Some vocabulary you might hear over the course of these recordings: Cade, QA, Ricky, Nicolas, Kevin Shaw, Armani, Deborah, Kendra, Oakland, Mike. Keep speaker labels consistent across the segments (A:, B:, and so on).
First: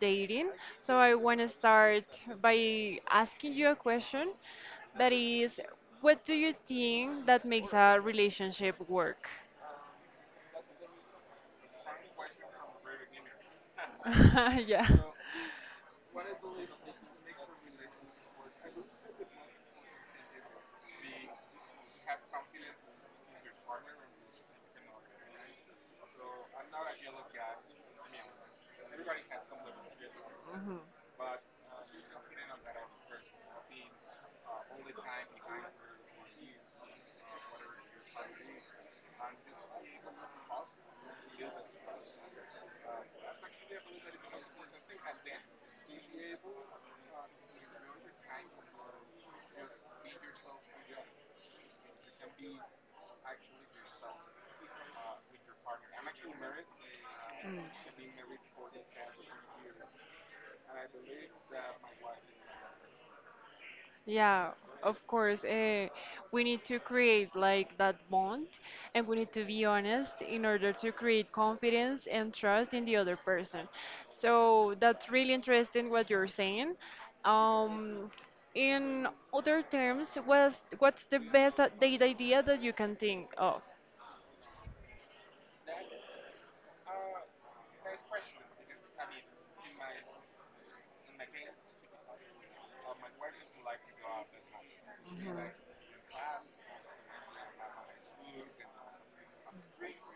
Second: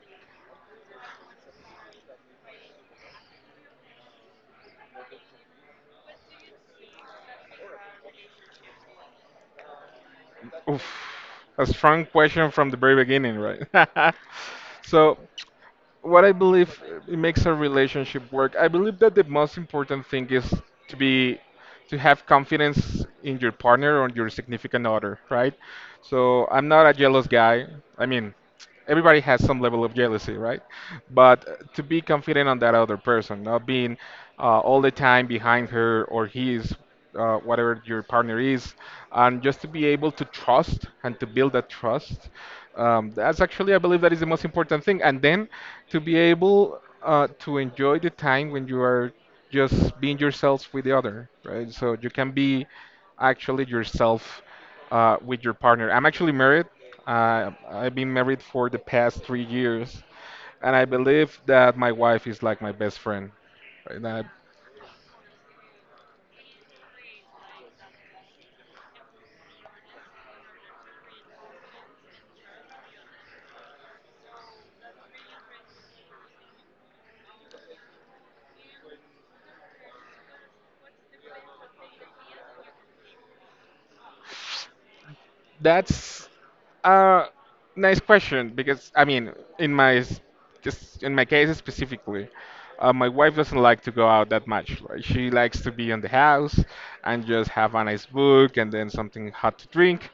A: dating. So I want to start by asking you a question that is, what do you think that makes a relationship work?
B: Oof, a strong question from the very beginning, right?
A: Yeah.
B: So what I believe it makes a relationship work. I believe that the most important thing is to be to have confidence in your partner or your significant other, right? So I'm not a jealous guy. I mean, everybody has some level of jealousy, right? But to be confident on that other person, not being all the time behind her or his whatever your partner is, and just to be able to trust and to build that trust. That's actually, I believe, that is the most important thing. And then to be able to enjoy the time when you are just being yourselves with the other, right? So you can be actually yourself with your partner. I'm actually married. I've been married for the past 3 years, and I believe that my wife is like my best friend. Right? That,
A: Yeah, of course. We need to create like that bond and we need to be honest in order to create confidence and trust in the other person. So that's really interesting what you're saying. Um, in other terms, what's the best the idea that you can think of?
B: that's uh, nice question because I mean, in my s- just in my case specifically, my wife doesn't like to go out that much. Like she likes to be in the house and just have a nice book and then something hot to drink.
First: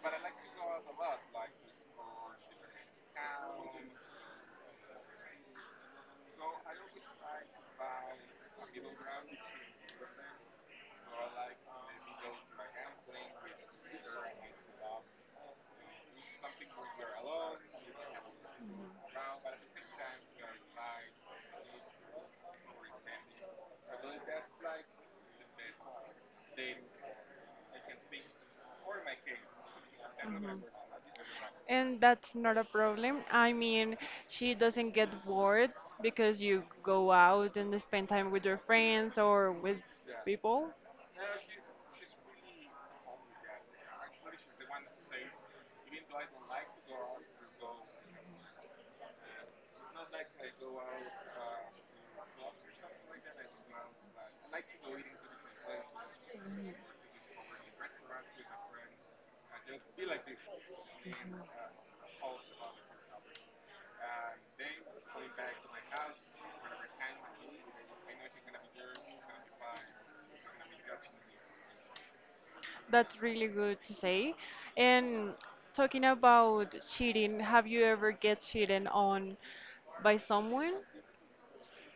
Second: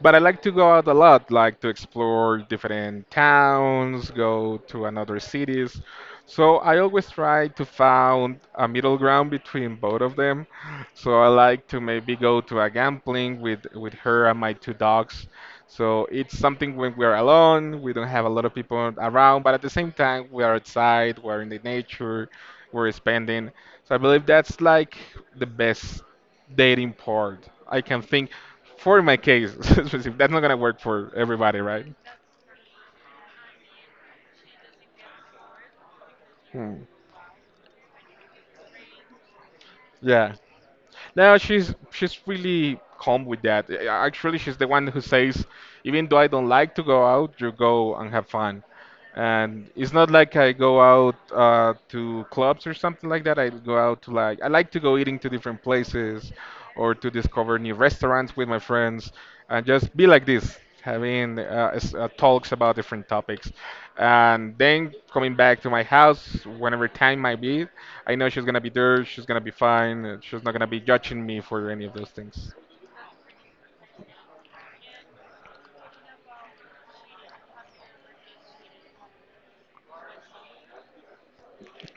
B: But I like to go out a lot, like to explore different towns, go to another cities. So I always try to find a middle ground between both of them. So I like to maybe go to a gambling with her and my two dogs, so it's something when we are alone, we don't have a lot of people around, but at the same time, we are outside, we're in the nature, we're spending. So I believe that's like the best dating part. I can think for my case, that's not gonna
A: Mhm.
B: work for everybody, right?
A: And that's not a problem. I mean, she doesn't get bored because you
B: Hmm.
A: go out and spend time with your friends or with
B: Yeah.
A: people.
B: No, she's really calm with that. Actually, she's the one who says, even though I don't like to go out, you go and have fun. And it's not like I go out to clubs or something like that. I go out to I like to go eating to different places, or to discover new restaurants with my friends, and just be like this, having talks about different topics and then coming back to my house whenever time might be. I know she's gonna be there, she's gonna be fine. She's not gonna be judging me for any of those things.
A: That's really good to say. And talking about cheating, have you ever get cheated on by someone?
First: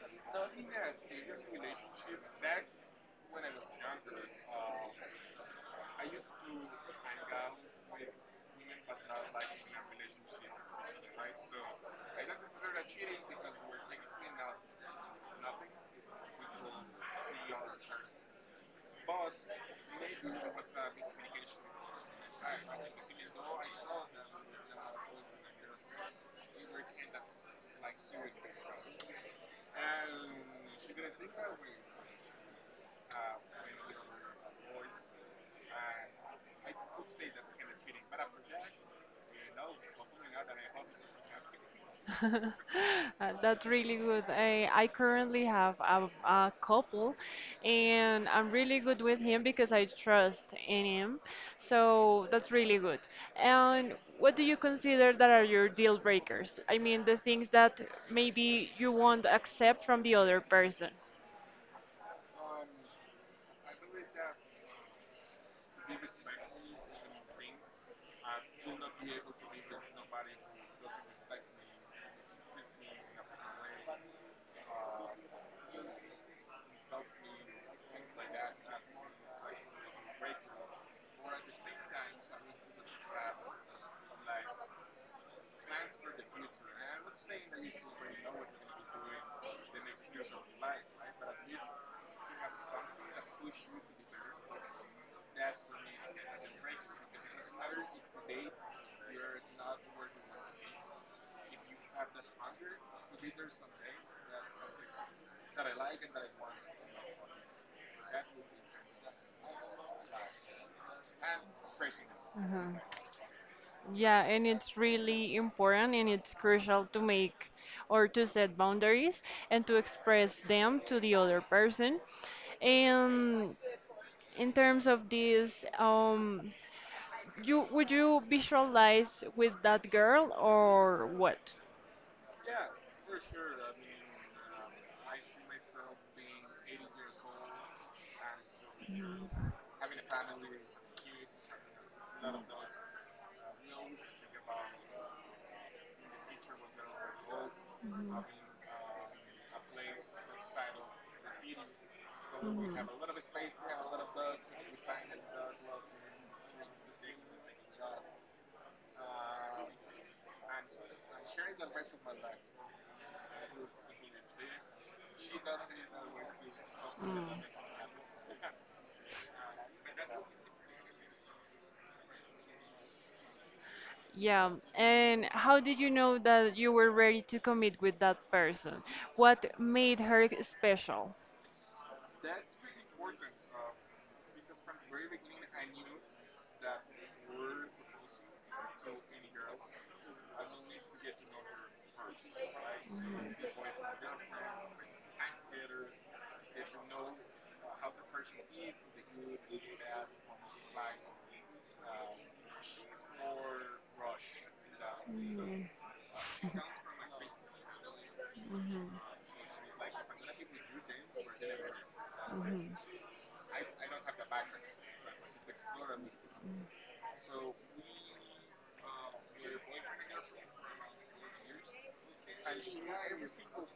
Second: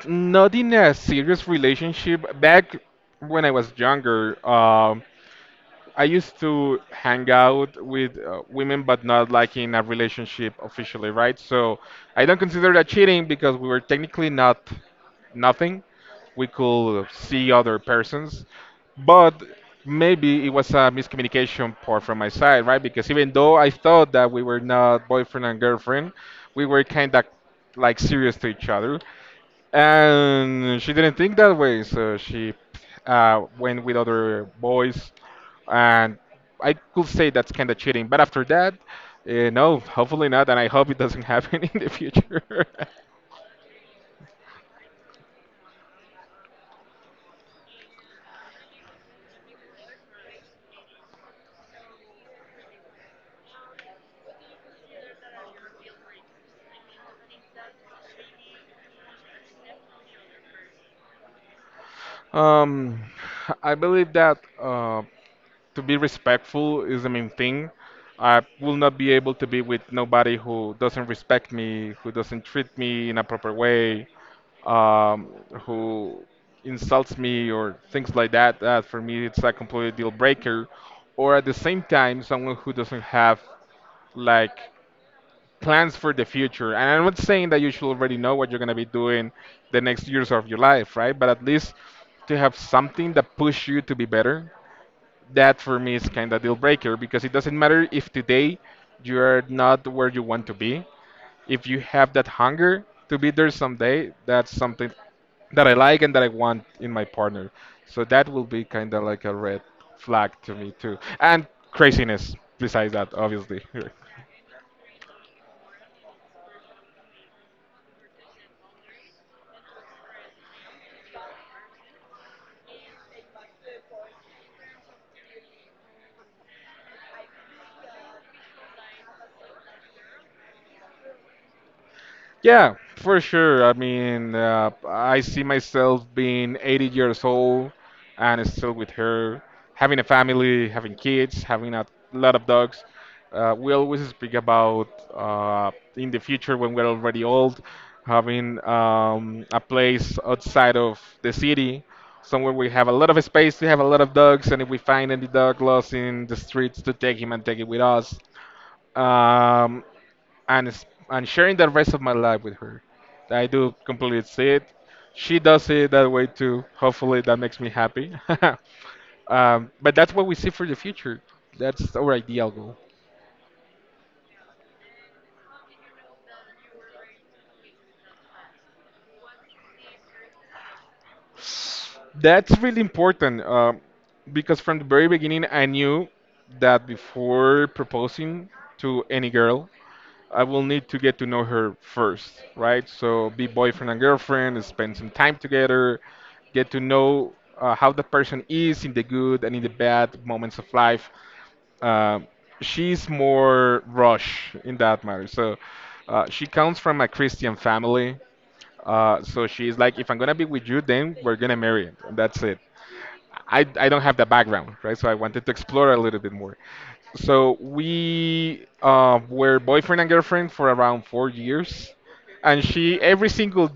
B: Not in a serious relationship. Back when I was younger, I used to hang out with women, but not like in a relationship officially, right? So I don't consider that cheating because we were technically not nothing. We could see other persons, but maybe it was a miscommunication part from my side, right? Because even though I thought that we were not boyfriend and girlfriend, we were kind of like serious to each other. And she didn't think that way, so she went with other boys, and I could say that's kind of cheating. But after that, no, hopefully not, and I hope it doesn't happen in the future.
A: That's really good. I currently have a couple, and I'm really good with him because I trust in him. So that's really good. And what do you consider that are your deal breakers? I mean, the things that maybe you won't accept from the other person.
B: Um, I believe that to be respectful is the main thing. I will not be able to be with nobody who doesn't respect me, who doesn't treat me in a proper way, um, who insults me or things like that. That for me it's a complete deal breaker. Or at the same time, someone who doesn't have like plans for the future. And I'm not saying that you should already know what you're gonna be doing the next years of your life, right? But at least to have something that push you to be better. That for me is kind of deal breaker, because it doesn't matter if today you're not where you want to be. If you have that hunger to be there someday, that's something that I like and that I want in my partner. So that will be kind of like a red flag to me too. And craziness
A: Mhm.
B: besides that, obviously.
A: Yeah, and it's really important and it's crucial to make or to set boundaries and to express them to the other person. And in terms of this, um, You would you visualize with that girl or what?
B: Yeah, for sure. I mean, I see myself being 80 years old and still with her, having a family, having kids, having a lot of dogs. We always speak about uh, in the future when we're already old, having a place outside of the city, somewhere we
A: Mhm.
B: have a lot
A: Mhm.
B: of space to have a lot of dogs, and if we find any dog lost in the streets, to take him and take it with us. Um, and sharing the rest of my life with her. I do completely see it. She does see it that way too. Hopefully,
A: Mm.
B: that makes me happy. But that's what we see for the future. That's our ideal goal.
A: Yeah, and how did you know that you were ready to commit with that person? What made her special?
B: That's really important, because from the very beginning, I knew that before proposing to any girl, I will need to get to know her first, right? So be boyfriend and girlfriend, spend some time together, get to know how the person is in the good and in the bad moments of life. Uh, she's more rush in that matter. So she comes from a Christian family. So she's like, if I'm gonna be with you, then we're gonna marry, and that's it. I don't have that background, right? So I wanted to explore a little bit more. So we were boyfriend and girlfriend for around 4 years, and she every single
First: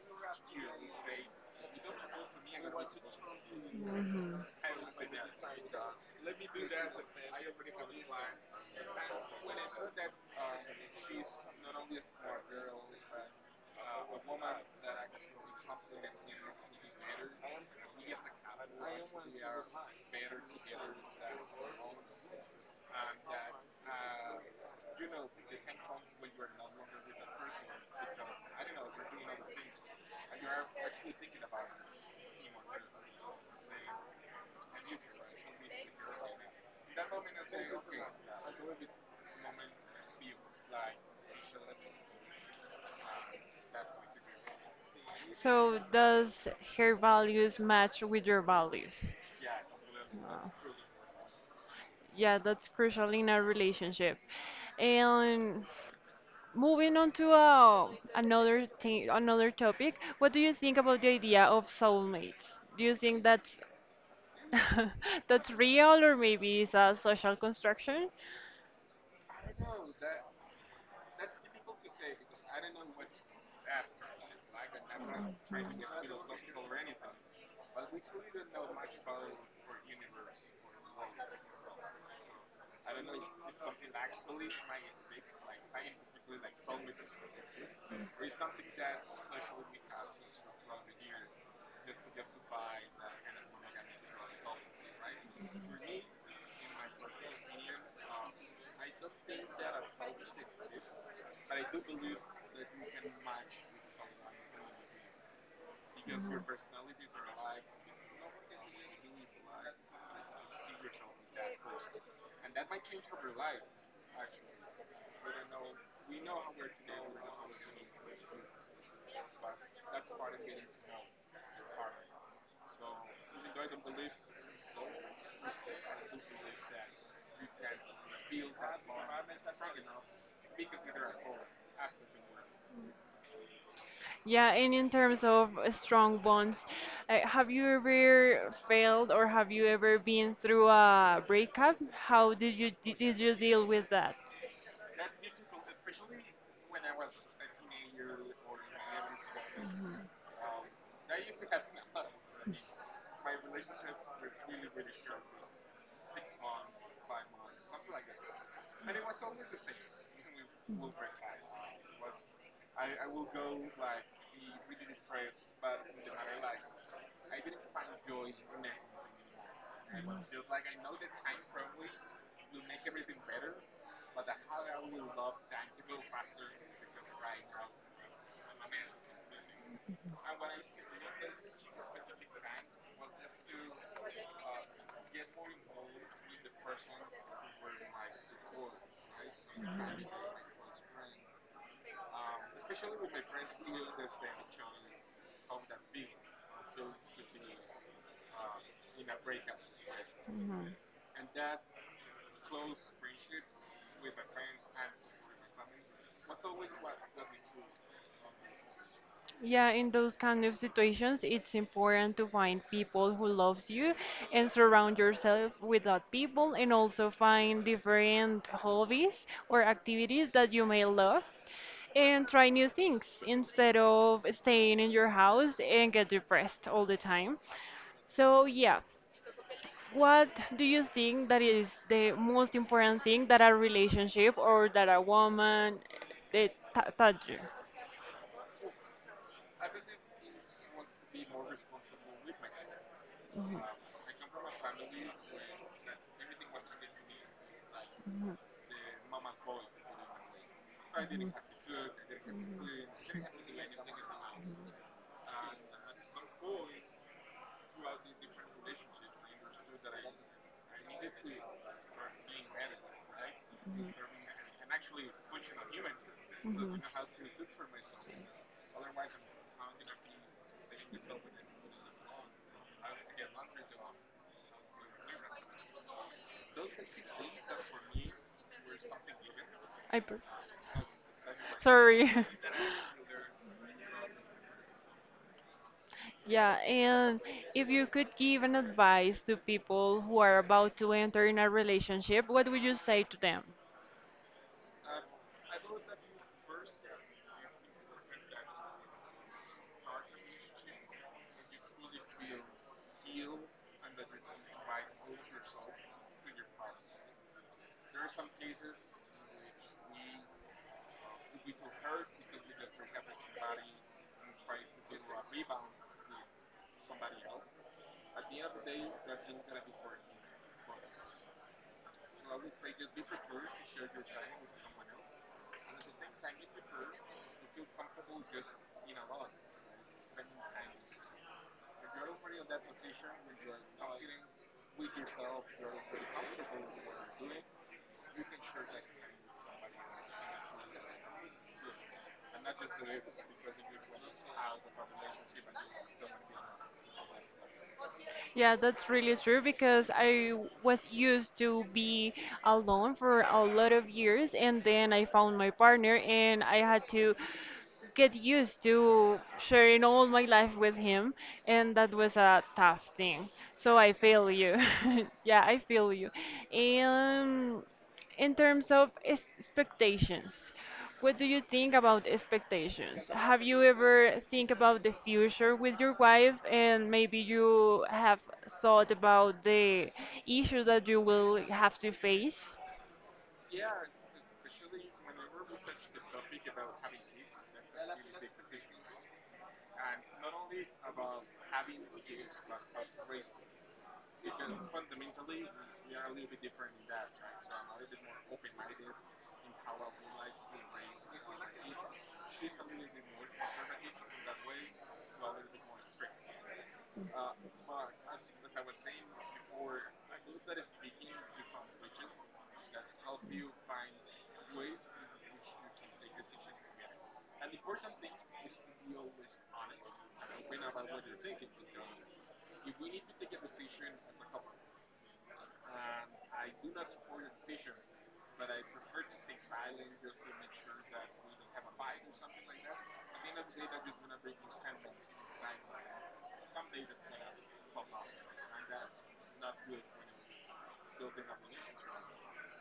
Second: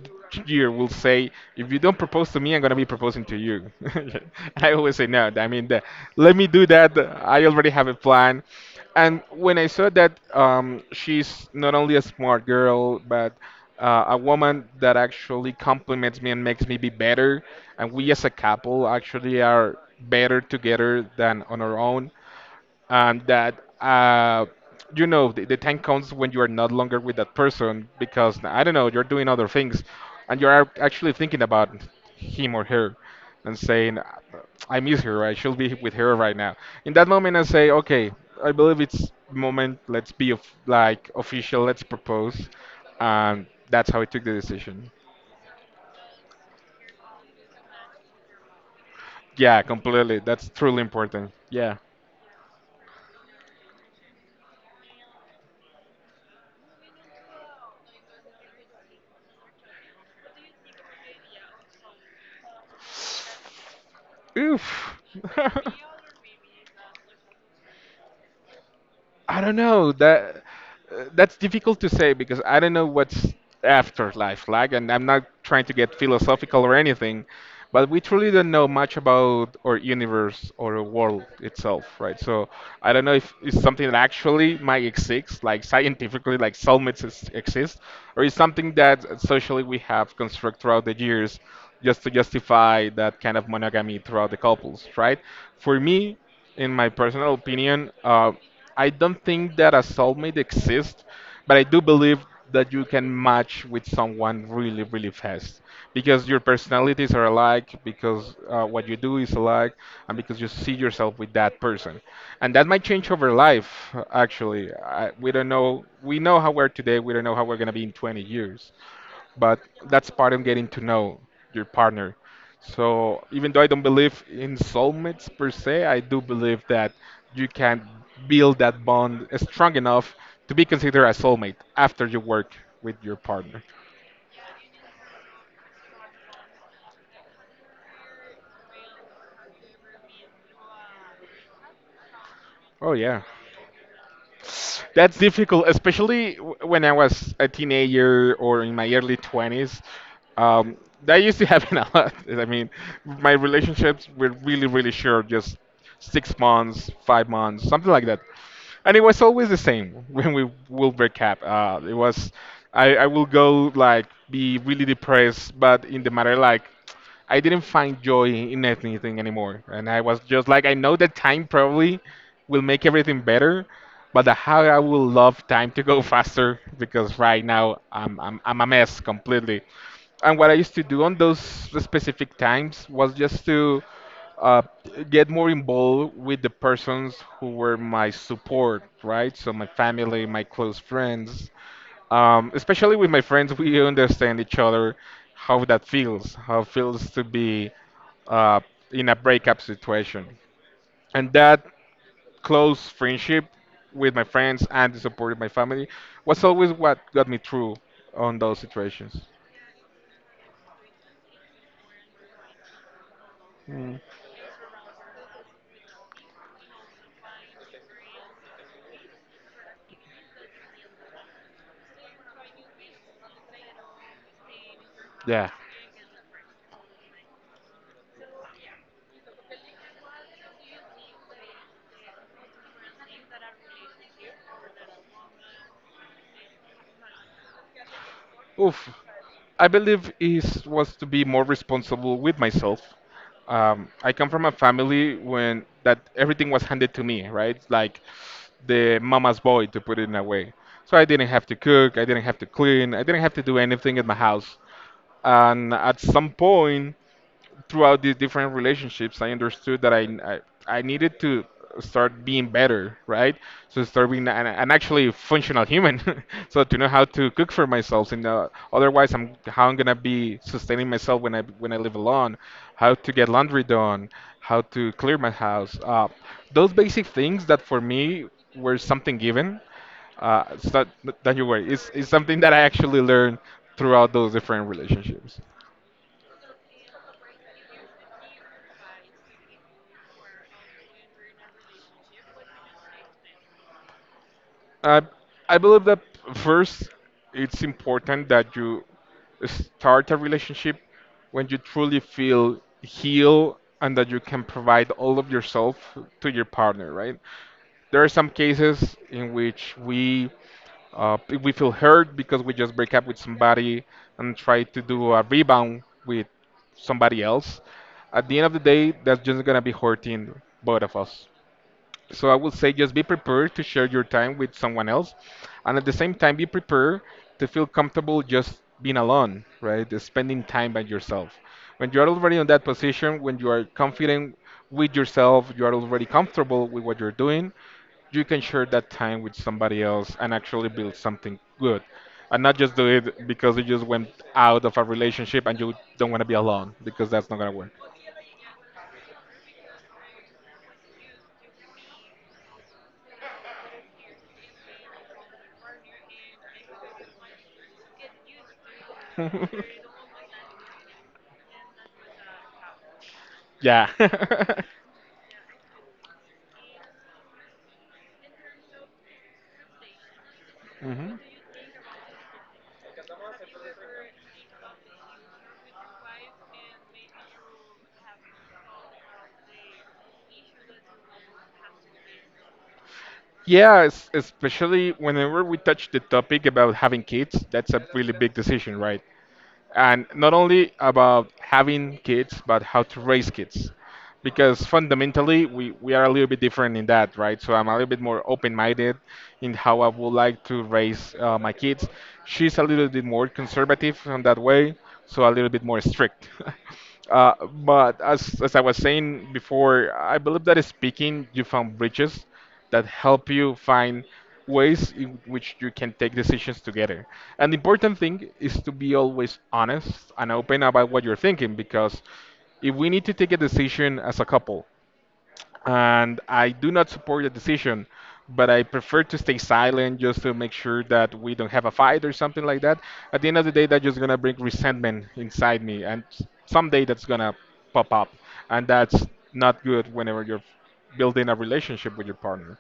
B: year will say, "If you don't propose to me, I'm gonna be proposing to you." And
A: Hmm.
B: I always say no. I mean, let me do that. I already have a plan. And when I saw that she's not only a smart girl, but a woman that actually compliments me and makes me be better, and we as a couple actually are better together than on our own, and that uh, the time comes when you are not longer with that person because I don't know, you're doing other things, and you are actually thinking about him or her, and saying, "I miss her. I should be with her right now." In that moment, I say, "Okay, I believe it's moment. Let's be like official. Let's propose," and that's how I took the decision.
A: So does her values match with your values?
B: Yeah, completely. That's
A: Wow.
B: truly important. Yeah.
A: Yeah, that's crucial in a relationship. And moving on to another thing, another topic, what do you think about the idea of soulmates? Do you think that
B: Oof.
A: that's real, or maybe it's a social construction.
B: I don't know that that's difficult to say because I don't know what's afterlife like, and I'm not trying to get philosophical or anything, but we truly don't know much about our universe or our world itself, right? So I don't know if it's something that actually might exist, like scientifically, like soulmates is, exist, or it's something that socially we have constructed throughout the years just to justify that kind of monogamy throughout the couples, right? For me, in my personal opinion, I don't think that a soulmate exists, but I do believe that you can match with someone really, really fast because your personalities are alike, because what you do is alike, and because you see yourself with that person. And that might change over life, actually. We don't know. We know how we're today, we don't know how we're going to be in 20 years, but that's part of getting to know your partner. So even though I don't believe in soulmates per se, I do believe that you can build that bond strong enough to be considered a soulmate after you work with your partner.
A: Yeah, and in terms of strong bonds, have you ever failed or have you ever been through a breakup? How did you
B: Oh
A: did
B: yeah.
A: you deal with that?
B: That's difficult, especially when I was a teenager or in my early 20s. Um, that used to happen a lot. I mean, my relationships were really, really short, just 6 months, 5 months, something like that. And it was always the same when we will break up. I will go like be really depressed, but in the matter like I didn't find joy in anything anymore. And I was just like, I know that time probably will make everything better, but the how I will love time to go faster because right now I'm a mess completely. And what I used to do on those specific times was just to uh, get more involved with the persons who were my support, right? So my family, my close friends, especially with my friends, we understand each other how that feels, how it feels to be uh, in a breakup situation. And that close friendship with my friends and the support of my family was always what got me through on those situations.
A: Yeah, in those kind of situations, it's important to find people who loves you
B: Mm.
A: and surround yourself with that people and also find different hobbies or activities that you may love and try new things instead of staying in your
B: Yeah.
A: house and get depressed all the time. So, yeah, what do you think that is the most important thing that a relationship or that a woman taught you?
B: Oof. I believe it was to be more responsible with myself. I come from a family when that everything was handed to me, right? Like the mama's boy, to put it in a way. So I didn't have to cook, I didn't have to clean, I didn't have to do anything in my house. And at some point, throughout these different relationships, I understood that I needed to start being better, right? So start being an actually functional human, so to know how to cook for myself. And otherwise, I'm how I'm gonna be sustaining myself when I live alone, how to get laundry done, how to clear my house. Those basic things that for me were something given.
A: I per-
B: It's not, don't you worry. It's
A: Sorry.
B: something that I actually learned throughout those different relationships.
A: Yeah, and if you could give an advice to people who are about to enter in a relationship, what would you say to them?
B: I I believe that first it's important that you start a relationship when you truly feel healed and that you can provide all of yourself to your partner, right? There are some cases in which uh, we feel hurt because we just break up with somebody and try to do a rebound with somebody else. At the end of the day, that's just gonna be hurting both of us. So I would say just be prepared to share your time with someone else, and at the same time be prepared to feel comfortable just being alone, right? Just spending time by yourself. When you are already in that position, when you are confident with yourself, you are already comfortable with what you're doing, you can share that time with somebody else and actually build something good. And not just do it because you just went out of a relationship and you don't want to be alone because that's not going
A: Yeah, that's really true because I was used to be alone for a lot of years and then I found my partner and I had to get used to
B: to work.
A: sharing all my life with him and that was a tough thing. So
B: Yeah.
A: I feel you. Yeah, I feel you. And in terms of expectations, what
B: Mhm.
A: do you think about expectations? Have you ever think about the future with your wife and maybe you have thought about the issues that you will have to face?
B: Yeah, especially whenever we touch the topic about having kids, that's a really big decision, right? And not only about having kids, but how to raise kids. Because fundamentally, we are a little bit different in that, right? So I'm a little bit more open-minded in how I would like to raise my kids. She's a little bit more conservative on that way, so a little bit more strict. But as I was saying before, I believe that speaking, you found bridges that help you find ways in which you can take decisions together. And the important thing is to be always honest and open about what you're thinking, because if we need to take a decision as a couple and I do not support the decision, but I prefer to stay silent just to make sure that we don't have a fight or something like that. At the end of the day, that's just gonna bring resentment inside me, and someday that's gonna pop up, and that's not good whenever you're building a relationship with your partner.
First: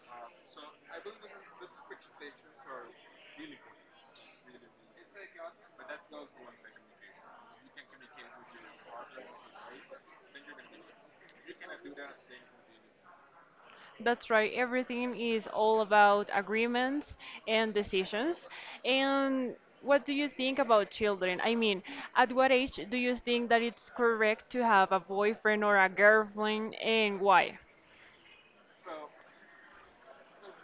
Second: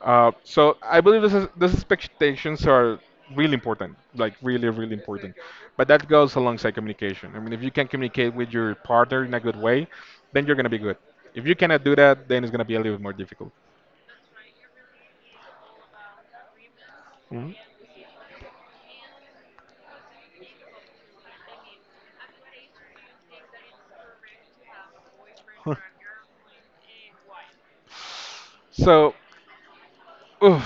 B: So I believe these expectations are really important, like really, really important. But that goes alongside communication. I mean, if you can communicate with your partner in a good way, then you're gonna be good. If you cannot do that, then it's gonna be a little bit more difficult.
A: That's right. Everything is all about agreements
B: Mhm.
A: and decisions. And what do you think about children? I mean, at what age do you think that it's correct to have a boyfriend or a girlfriend and why?
B: So, oof,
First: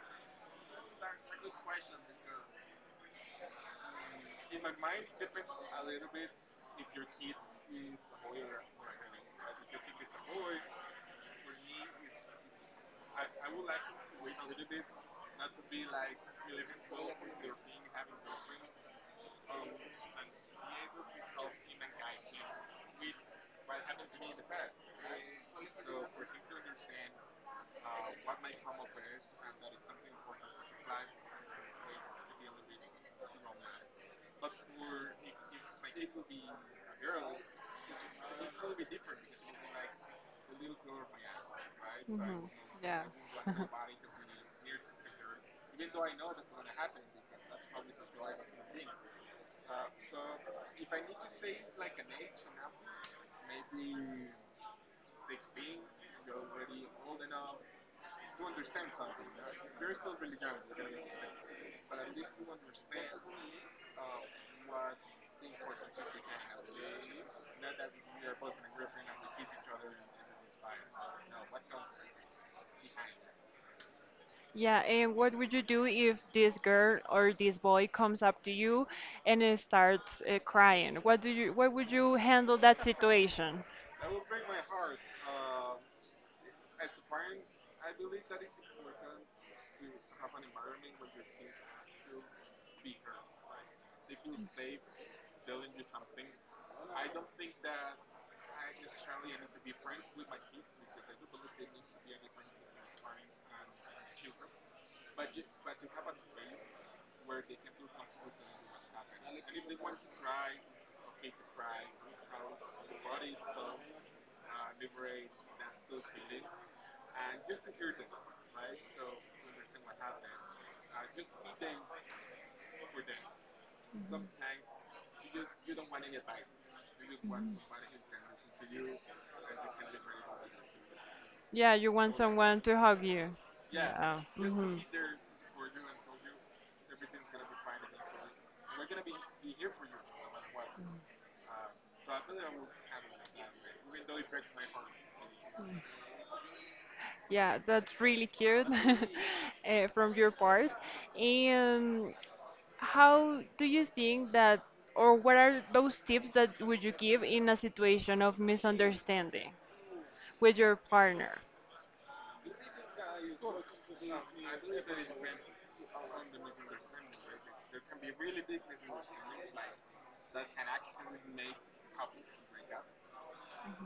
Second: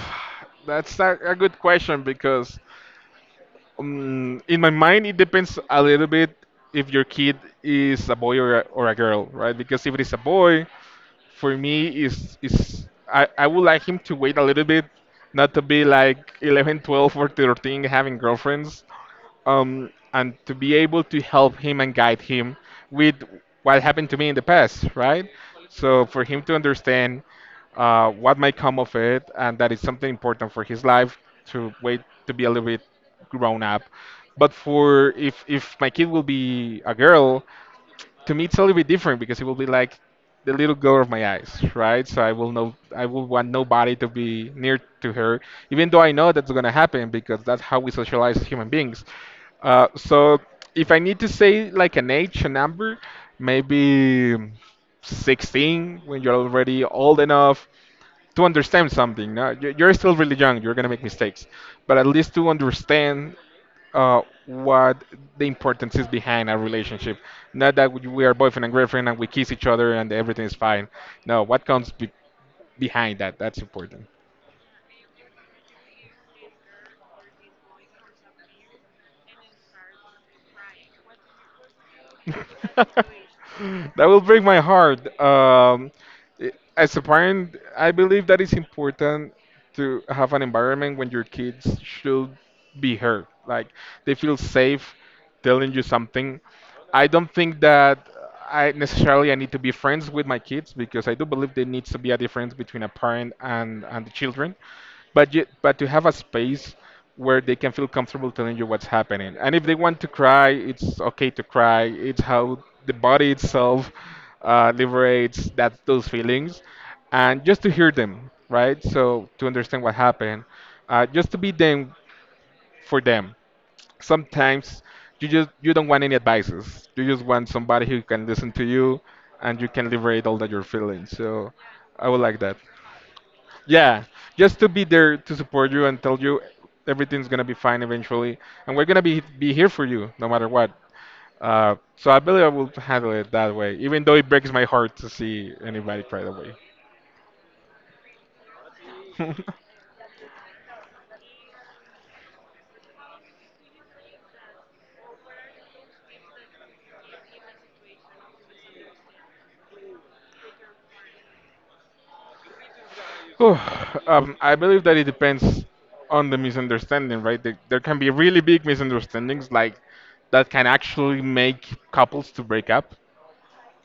B: that's a good question because in my mind, it depends a little bit if your kid is a boy or or a girl, right? Because if it is a boy, for me I would like him to wait a little bit, not to be like 11, 12, or 13 having girlfriends, and to be able to help him and guide him with what happened to me in the past, right? So for him to understand what might come of it, and that is something important for his life to wait to be a little bit grown up. But for if my kid will be a girl, to me it's a little bit different because it will be like the little girl of my eyes, right? So
A: Hmm. Yeah.
B: I will want nobody to be near to her, even though I know that's gonna happen because that's how we socialize as human beings. So if I need to say like an age, a number, maybe 16, when you're already old enough to understand something. No, you're still really young. You're gonna make mistakes, but at least to understand what the importance is behind a relationship. Not that we are boyfriend and girlfriend and we kiss each other and everything is fine. No, what comes be behind that? That's important.
A: Yeah, and what would you do if this girl or this boy comes up to you and starts crying? What would you handle that situation?
B: That will break my heart. As a parent, I believe that it's important to have an environment when your kids should be heard. Like they feel safe telling you something. I don't think that I necessarily I need to be friends with my kids, because I do believe there needs to be a difference between a parent and the children, but to have a space where they can feel comfortable telling you what's happening. And if they want to cry, it's okay to cry. It's how the body itself liberates that those feelings, and just to hear them, right? So to understand what happened. Just to be them For them, sometimes you don't want any advices, you just want somebody who can listen to you and you can liberate all that you're feeling. So
A: Yeah, you
B: I
A: want
B: would like that,
A: someone to hug you.
B: yeah,
A: Yeah.
B: just to be there to support you and tell you everything's gonna be fine eventually, and we're gonna be here for you no matter what.
A: Mhm.
B: So I believe I will handle it that way, even though it breaks my heart to see anybody cry that way.
A: Yeah, that's really cute from your part. And how do you think that, or what are those tips that would you give in a situation of misunderstanding with your partner?
B: Whew, I believe that it depends on the misunderstanding, right? There can be really big misunderstandings like that can actually make couples to break up.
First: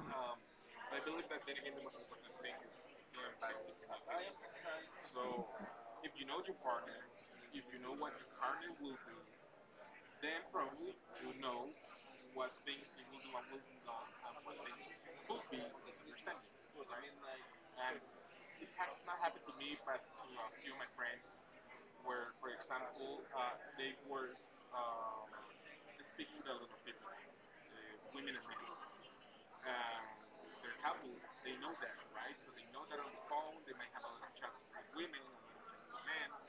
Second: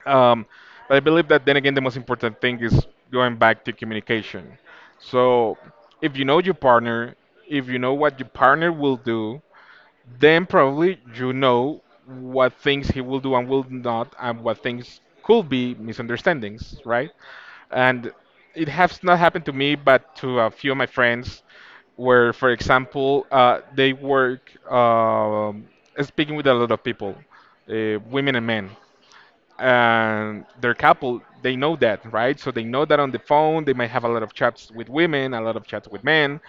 B: Um, but I believe that then again, the most important thing is going back to communication. So if you know your partner, if you know what your partner will do, then probably you know what things he will do and will not, and what things could be misunderstandings, right? And it has not happened to me, but to a few of my friends, where, for example, they work, speaking with a lot of people, women and men, and their couple, they know that, right? So they know that on the phone they might have a lot of chats with women, a lot of chats with men.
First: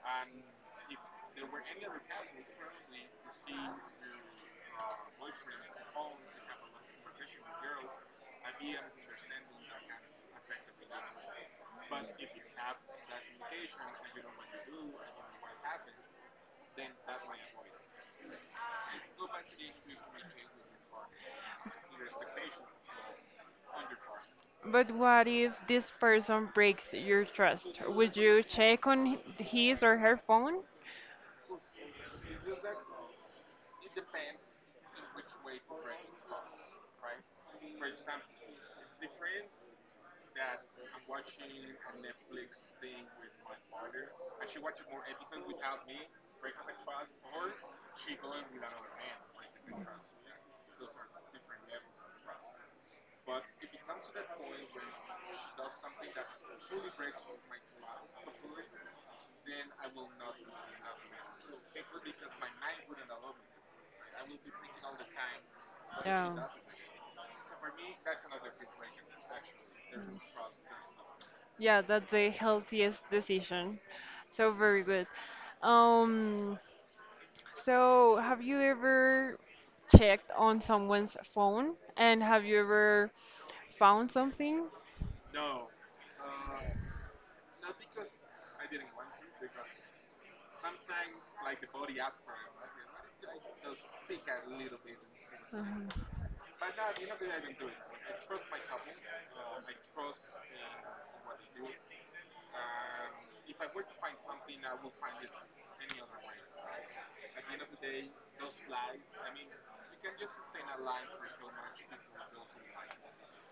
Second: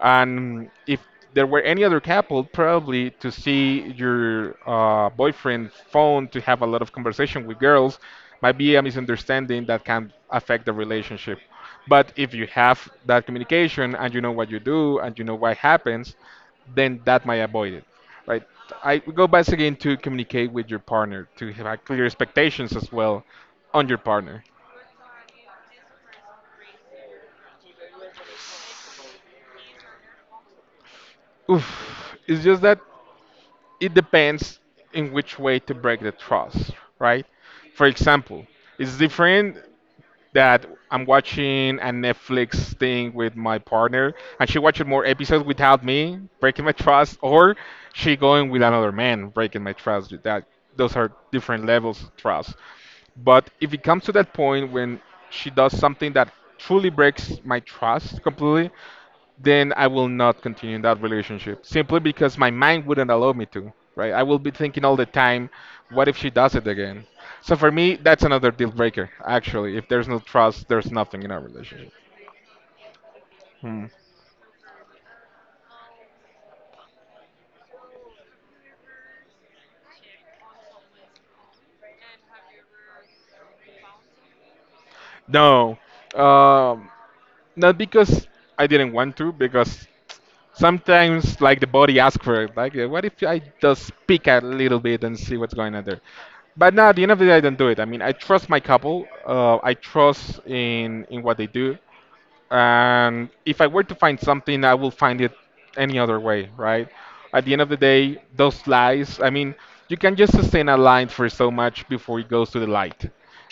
B: And if there were any other couple, probably to see your boyfriend's phone to have a lot of conversation with girls might be a misunderstanding that can affect the relationship. But if you have that communication and you know what you do and you know what happens, then that might avoid it. Right. I We go back again to communicate with your partner, to have clear expectations as well on your partner.
A: But what if this person breaks your trust? Would you check on his or her phone?
B: Oof. It's just that it depends in which way to break the trust, right? For example, it's different that I'm watching a Netflix thing with my partner, and she watching more episodes without me breaking my trust, or she going with another man breaking my trust. That Those are different levels of trust. But if it comes to that point when she does something that truly breaks my trust completely, then I will not continue in that relationship simply because my mind wouldn't allow me to, right? I will be thinking all the time, what if she
A: Yeah.
B: does it again? So for me, that's another deal breaker, actually. If there's no trust, there's nothing in our
A: Yeah,
B: relationship.
A: that's the healthiest decision.
B: Hmm.
A: So very good. Um, So, have you ever checked on someone's phone and have you ever found something?
B: No, um, not because I didn't want to, because sometimes like the body asks for it. Like, what if I just peek a little bit and see what's going on there? But no, at the end of the day, I don't do it. I mean, I trust my couple. I trust in what they do. And if I were to find something, I will find it any other way, right? At the end of the day, those lies, I mean, you can just sustain a line for so much before it goes to the light,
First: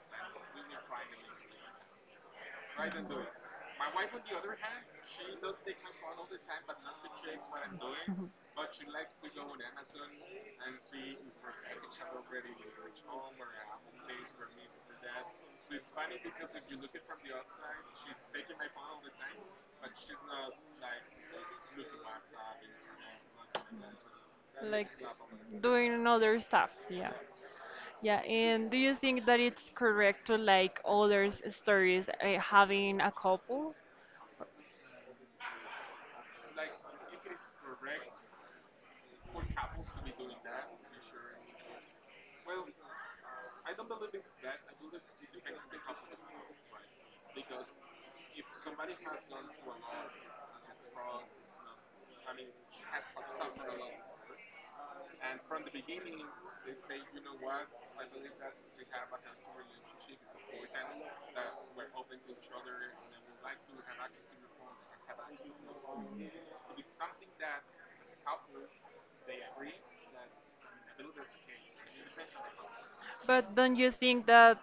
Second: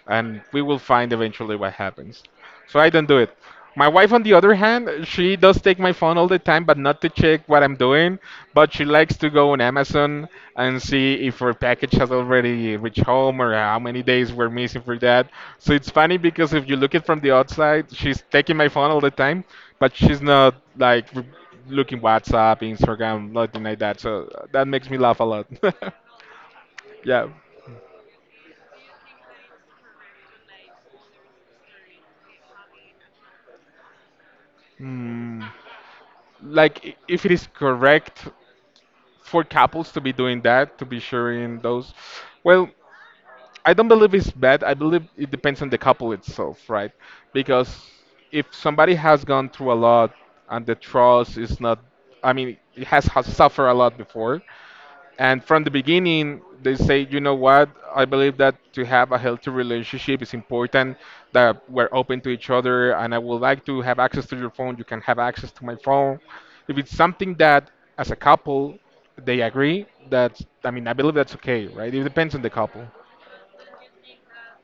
B: and we will find eventually what happens. So I don't do it. My wife, on the other hand, she does take my phone all the time, but not to check what I'm doing, but she likes to go on Amazon and see if her package has already reached home or how many days we're missing for that. So it's funny because if you look it from the outside, she's taking my phone all the time, but she's not like looking WhatsApp, Instagram, nothing like that. So that makes me laugh a lot.
A: Doing other stuff, yeah. Yeah.
B: Yeah.
A: Yeah, and do you think that it's correct to like others' stories having a couple?
B: Hmm. Like if it is correct for couples to be doing that, to be sharing those, well. I don't believe it's bad. I believe it depends on the couple itself, right? Because if somebody has gone through a lot and the trust is not, I mean, it has suffered a lot before, and from the beginning they say, you know what? I believe that to have a healthy relationship is important. That we're open to each other, and I would like to have access to your phone. You can have access to my phone. If it's something that, as a couple, they agree, that I mean, I believe that's okay, right? It depends on the couple.
A: But don't you think that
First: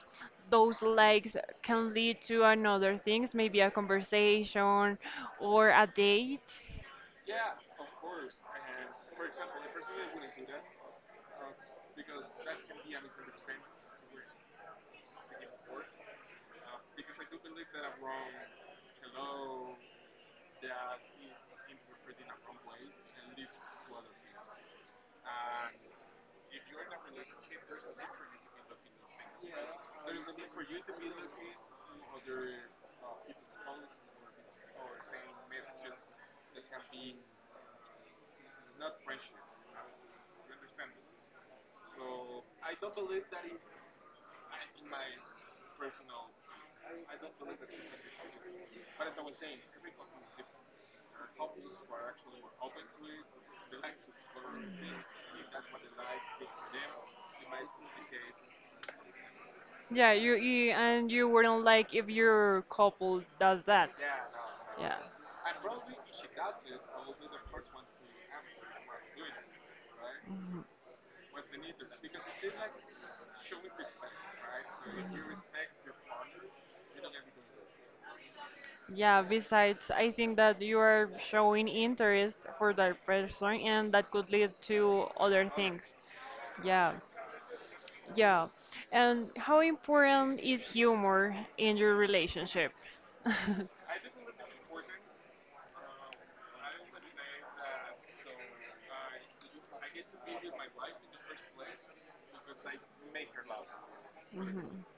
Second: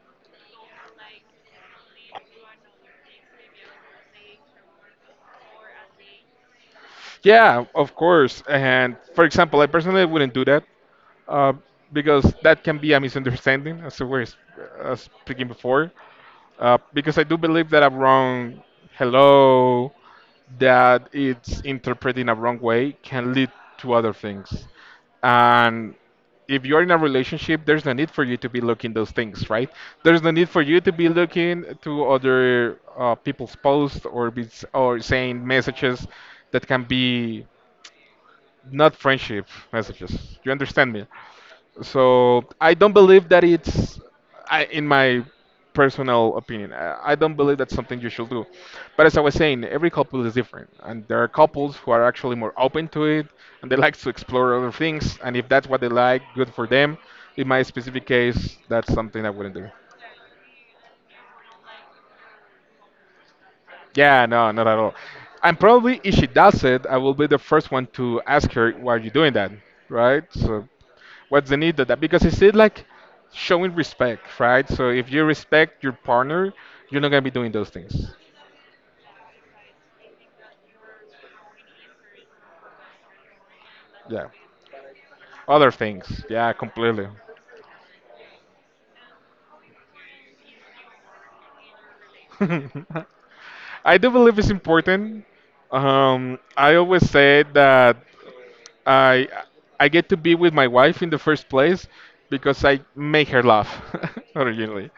A: those likes can lead to another things, maybe a conversation or a date?
B: Yeah, of course. And for example, I personally wouldn't do that, uh, because that can be a misunderstanding, as we were speaking before. Because I do believe that a wrong hello, that it's interpreting a wrong way, can lead to other things. And if you're in a relationship, there's no need for you to be looking those things, right? There's no need for you to be looking to other people's posts or or saying messages that can be not friendship messages. You understand me? So I don't believe that it's, I, in my personal opinion, I don't believe that's something you should do. But as I was saying, every couple is different, and there are couples who are actually more open to it, and they like to explore other things. And if that's what they like, good for them. In my specific case, that's something I wouldn't do.
A: Yeah, you wouldn't like if your couple does that.
B: Yeah, no, not at
A: Yeah.
B: all. And probably if she does it, I will be the first one to ask her, why are you doing that? Right? So what's the need of that? Because it's it like showing respect, right? So if you respect your partner, you're not gonna be doing those things.
A: Yeah, besides, I think that you are showing interest for that person and that
B: Yeah.
A: could lead to other
B: Other
A: things.
B: things. Yeah,
A: Yeah.
B: completely.
A: Yeah. And how important is humor in your relationship?
B: I do believe it's important. I always say that I I get to be with my wife in the first place because I make her laugh
A: Mhm.
B: originally.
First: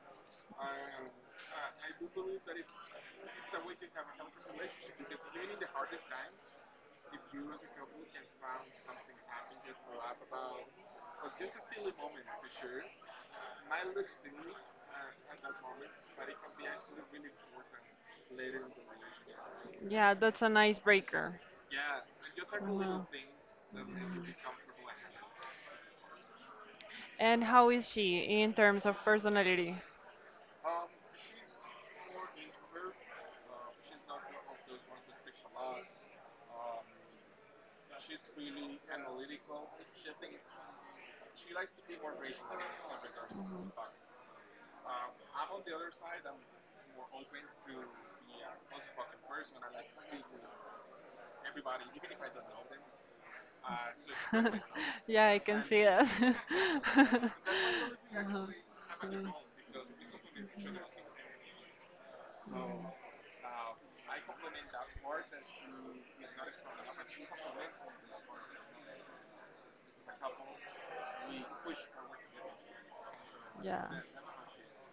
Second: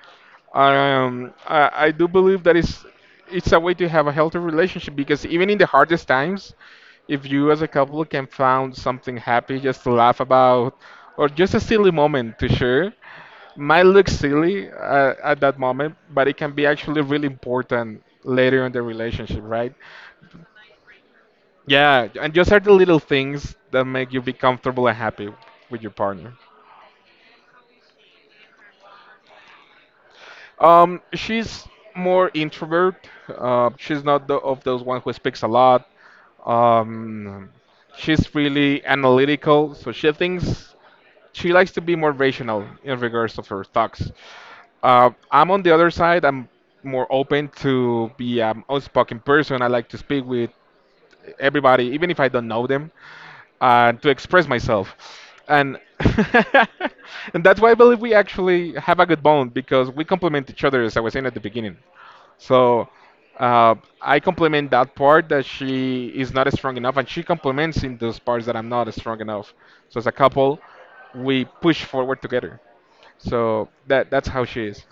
B: I do believe that it's a way to have a healthy relationship because even in the hardest times, if you as a couple can find something happy just to laugh about or just a silly moment to share, might look silly at that moment, but it can be actually really important later in the relationship, right?
A: Yeah, that's an icebreaker.
B: Yeah, and just are the little
A: Mhm.
B: things that make you
A: Mhm.
B: be comfortable and happy with your partner.
A: And how is she in terms of personality?
B: She's more introvert. She's not the, of those one who speaks a lot. Um, she's really analytical, so she thinks she likes to be more rational in regards of her thoughts. I'm on the other side. I'm more open to be an outspoken person. I like to speak with everybody, even if I don't know them, to express myself.
A: Yeah, I can
B: And
A: see that.
B: and that's why I believe we actually have a good
A: Uh-huh.
B: bond because we complement each other, as I was saying at the beginning. So, uh, I compliment that part that she is not strong enough, and she compliments in those parts that I'm not strong enough. So as a couple, we push forward together. So
A: Yeah. Yeah.
B: that's how she is.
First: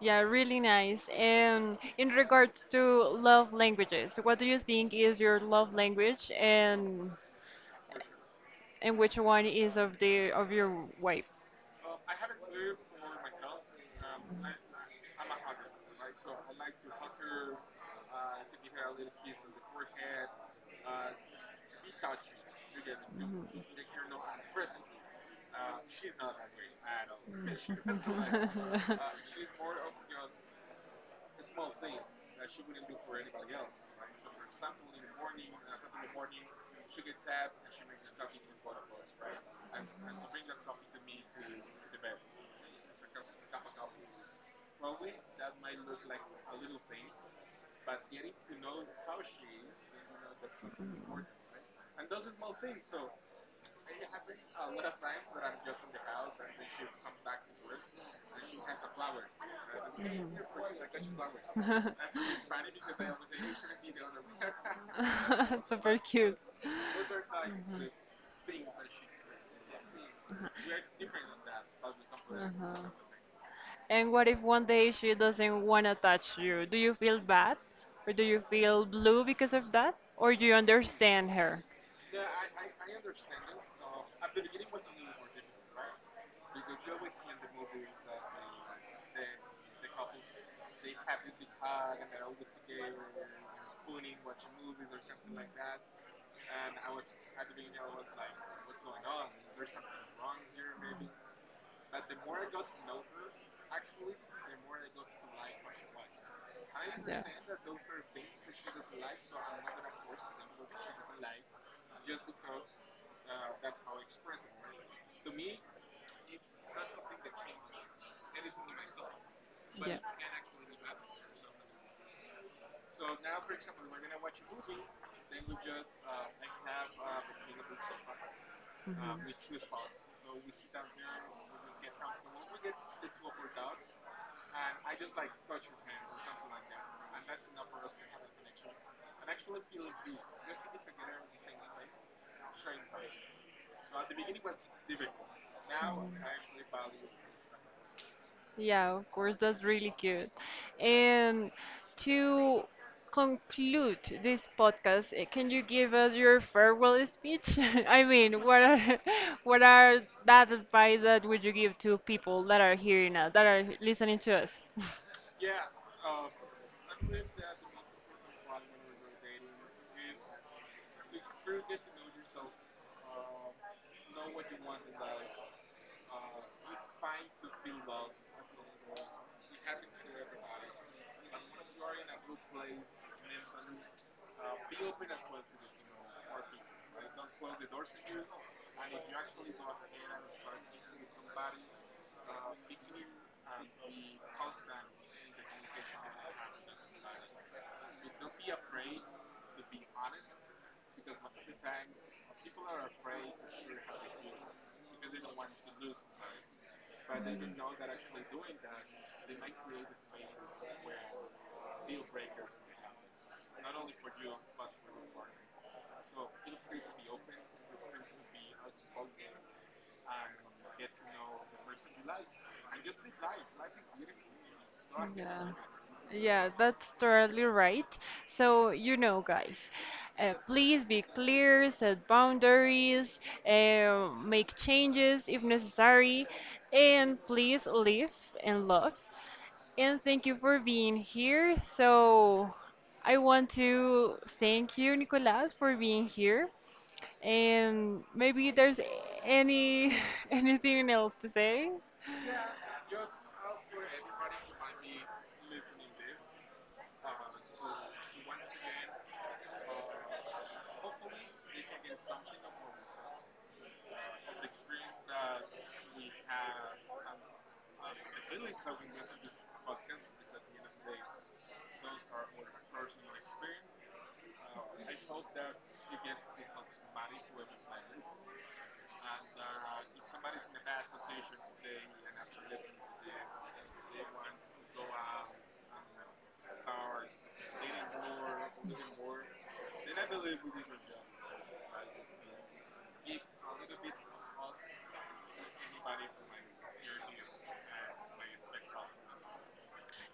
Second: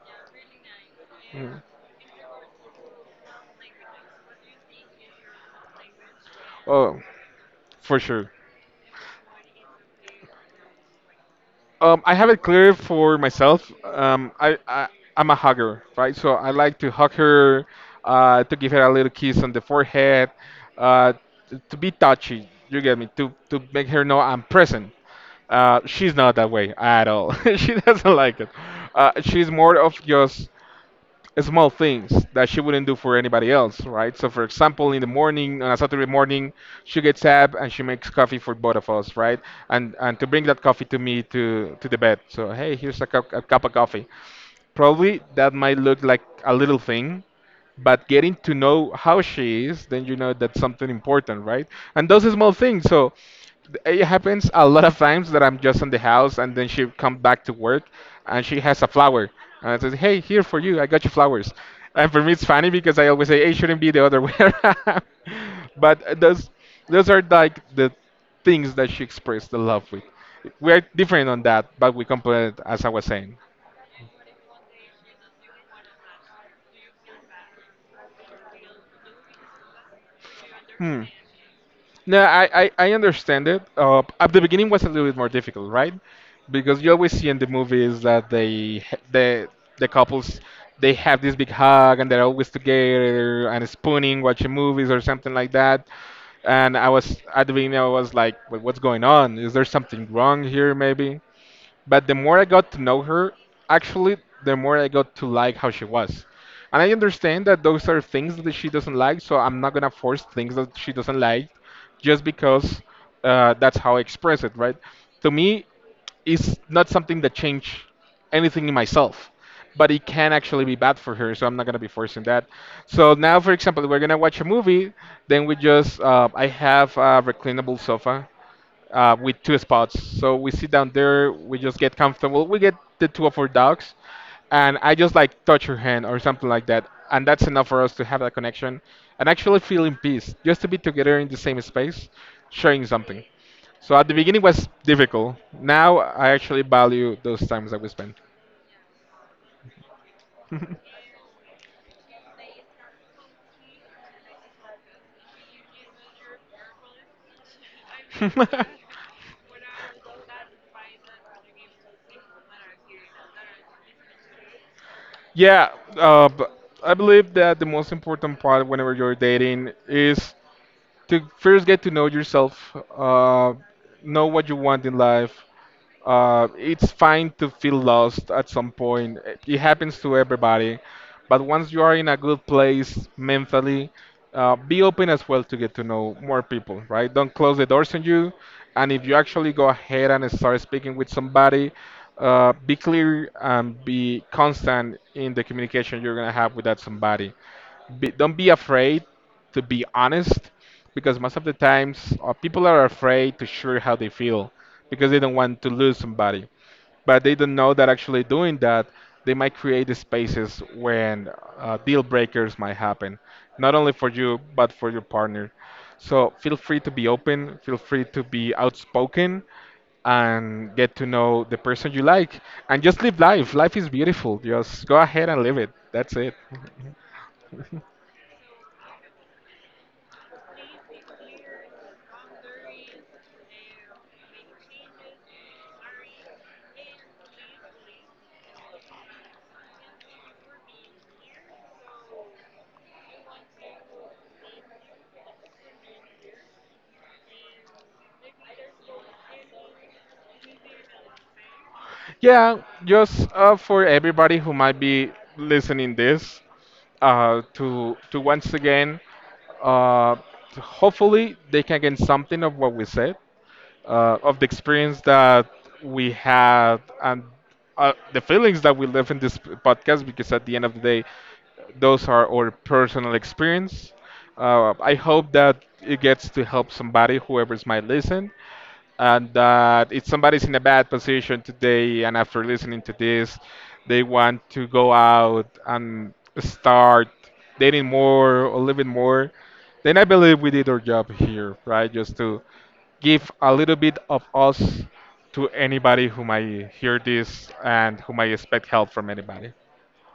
A: Yeah, really nice.
B: Mm.
A: And in regards to love languages, what do you think is your love language
B: Oh, for sure.
A: and which one is of the of your wife?
B: I, have it clear for myself. I, I'm a hugger, right? So I like to hug her, to give her a little kiss on the forehead, uh, to be touchy. You get me? To make her know I'm present. She's not that way at all. she doesn't like it. She's more of just small things that she wouldn't do for anybody else, right? So, for example, in the morning, on a Saturday morning, she gets up and she makes coffee for both of us, right? And to bring that coffee to me to the bed. So, hey, here's a cup of coffee. Probably that might look like a little thing, but getting to know how she is, then you know that's something
A: Mhm.
B: important, right? And those are small things. So it happens a lot of times that I'm just in the house and then she come back to work
A: Mhm.
B: and she has a flower. And I says, hey, here for you. I got you flowers. And for me, it's funny because I always say, hey, it shouldn't be the other way around.
A: It's super
B: But
A: cute.
B: those are like
A: Mhm.
B: the things that she expressed the love with. We're different on that, but we
A: Uh-huh.
B: complement, as
A: Uh-huh.
B: I was saying.
A: And what if one day she doesn't want to touch you? Do you feel bad? Or do you feel blue because of that? Or do you
B: Hmm.
A: understand her?
B: No, I understand it. At the beginning was a little bit more difficult, right? Because you always see in the movies that the the couples they have this big hug and they're always together and spooning, watching movies or something like that. And I was at the beginning I was like, well, what's going on? Is there something wrong here maybe? But the more I got to know her, actually, the more I got to like how she was. And I understand that those are things that she doesn't like, so I'm not gonna force things that she doesn't like just because that's how I express it, right? To me, it's not something that changed anything in myself, but it can actually be bad for her, so I'm not gonna be forcing that. So now, for example, we're gonna watch a movie, then we just, I have a reclinable sofa with two spots. So we sit down there, we just get comfortable. We get the two of our dogs, and I just like touch her hand or something like that, and that's enough for us to have that connection and actually feel in peace, just to be together in the same space, sharing something. So at the beginning was difficult. Now I actually value those times that we spend.
A: Yeah, of course, that's really cute. And to conclude this podcast, can you give us your farewell speech? I mean, what are what are that advice that would you give to people that are hearing us, that are listening to us?
B: Yeah, uh, b- I believe that the most important part whenever you're dating is to first get to know yourself, know what you want in life, it's fine to feel lost at some point. It happens to everybody. But once you are in a good place mentally, be open as well to get to know more people, right? Don't close the doors on you. And if you actually go ahead and start speaking with somebody, be clear and be constant in the communication you're going to have with that somebody. Be, don't be afraid to be honest, because most of the times people are afraid to share how they feel because they don't want to lose somebody, but they don't know that actually doing that they might create the spaces when deal breakers might happen, not only for you but for your partner. So feel free to be open, feel free to be outspoken, and get to know the person you like, and just live life. Life is beautiful, just go ahead and
A: Yeah.
B: live it. That's it.
A: Yeah, that's totally right. So, you know, guys, please be clear, set boundaries, make changes if necessary, and please live and love. And thank you for being here. So, I want to thank you, Nicolas, for being here. And maybe there's any anything else to say?
B: Yeah, just for everybody who might be listening this, to once again, uh, hopefully they can get something of what we said, of the experience that we had, and the feelings that we live in this podcast, because at the end of the day those are our personal experience. I hope that it gets to help somebody whoever's might listen, and that if somebody's in a bad position today and after listening to this they want to go out and start dating more or living more, then I believe we did our job here, right? Just to give a little bit of us to anybody who might hear this and who might expect help from anybody.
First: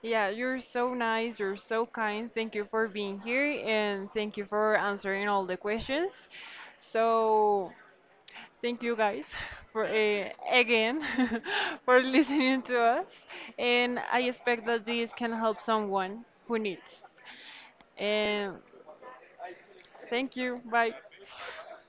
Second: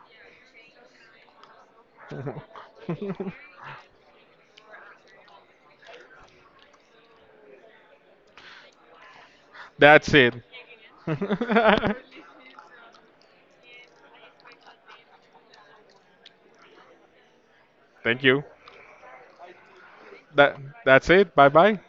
A: Yeah, you're so nice, you're so kind. Thank you for being here and thank you for answering all the questions. So, thank you guys for
B: That's it.
A: again for listening to us and I expect that this can help someone who needs.
B: Thank you.
A: And thank
B: That
A: you. Bye.
B: that's it. Bye bye.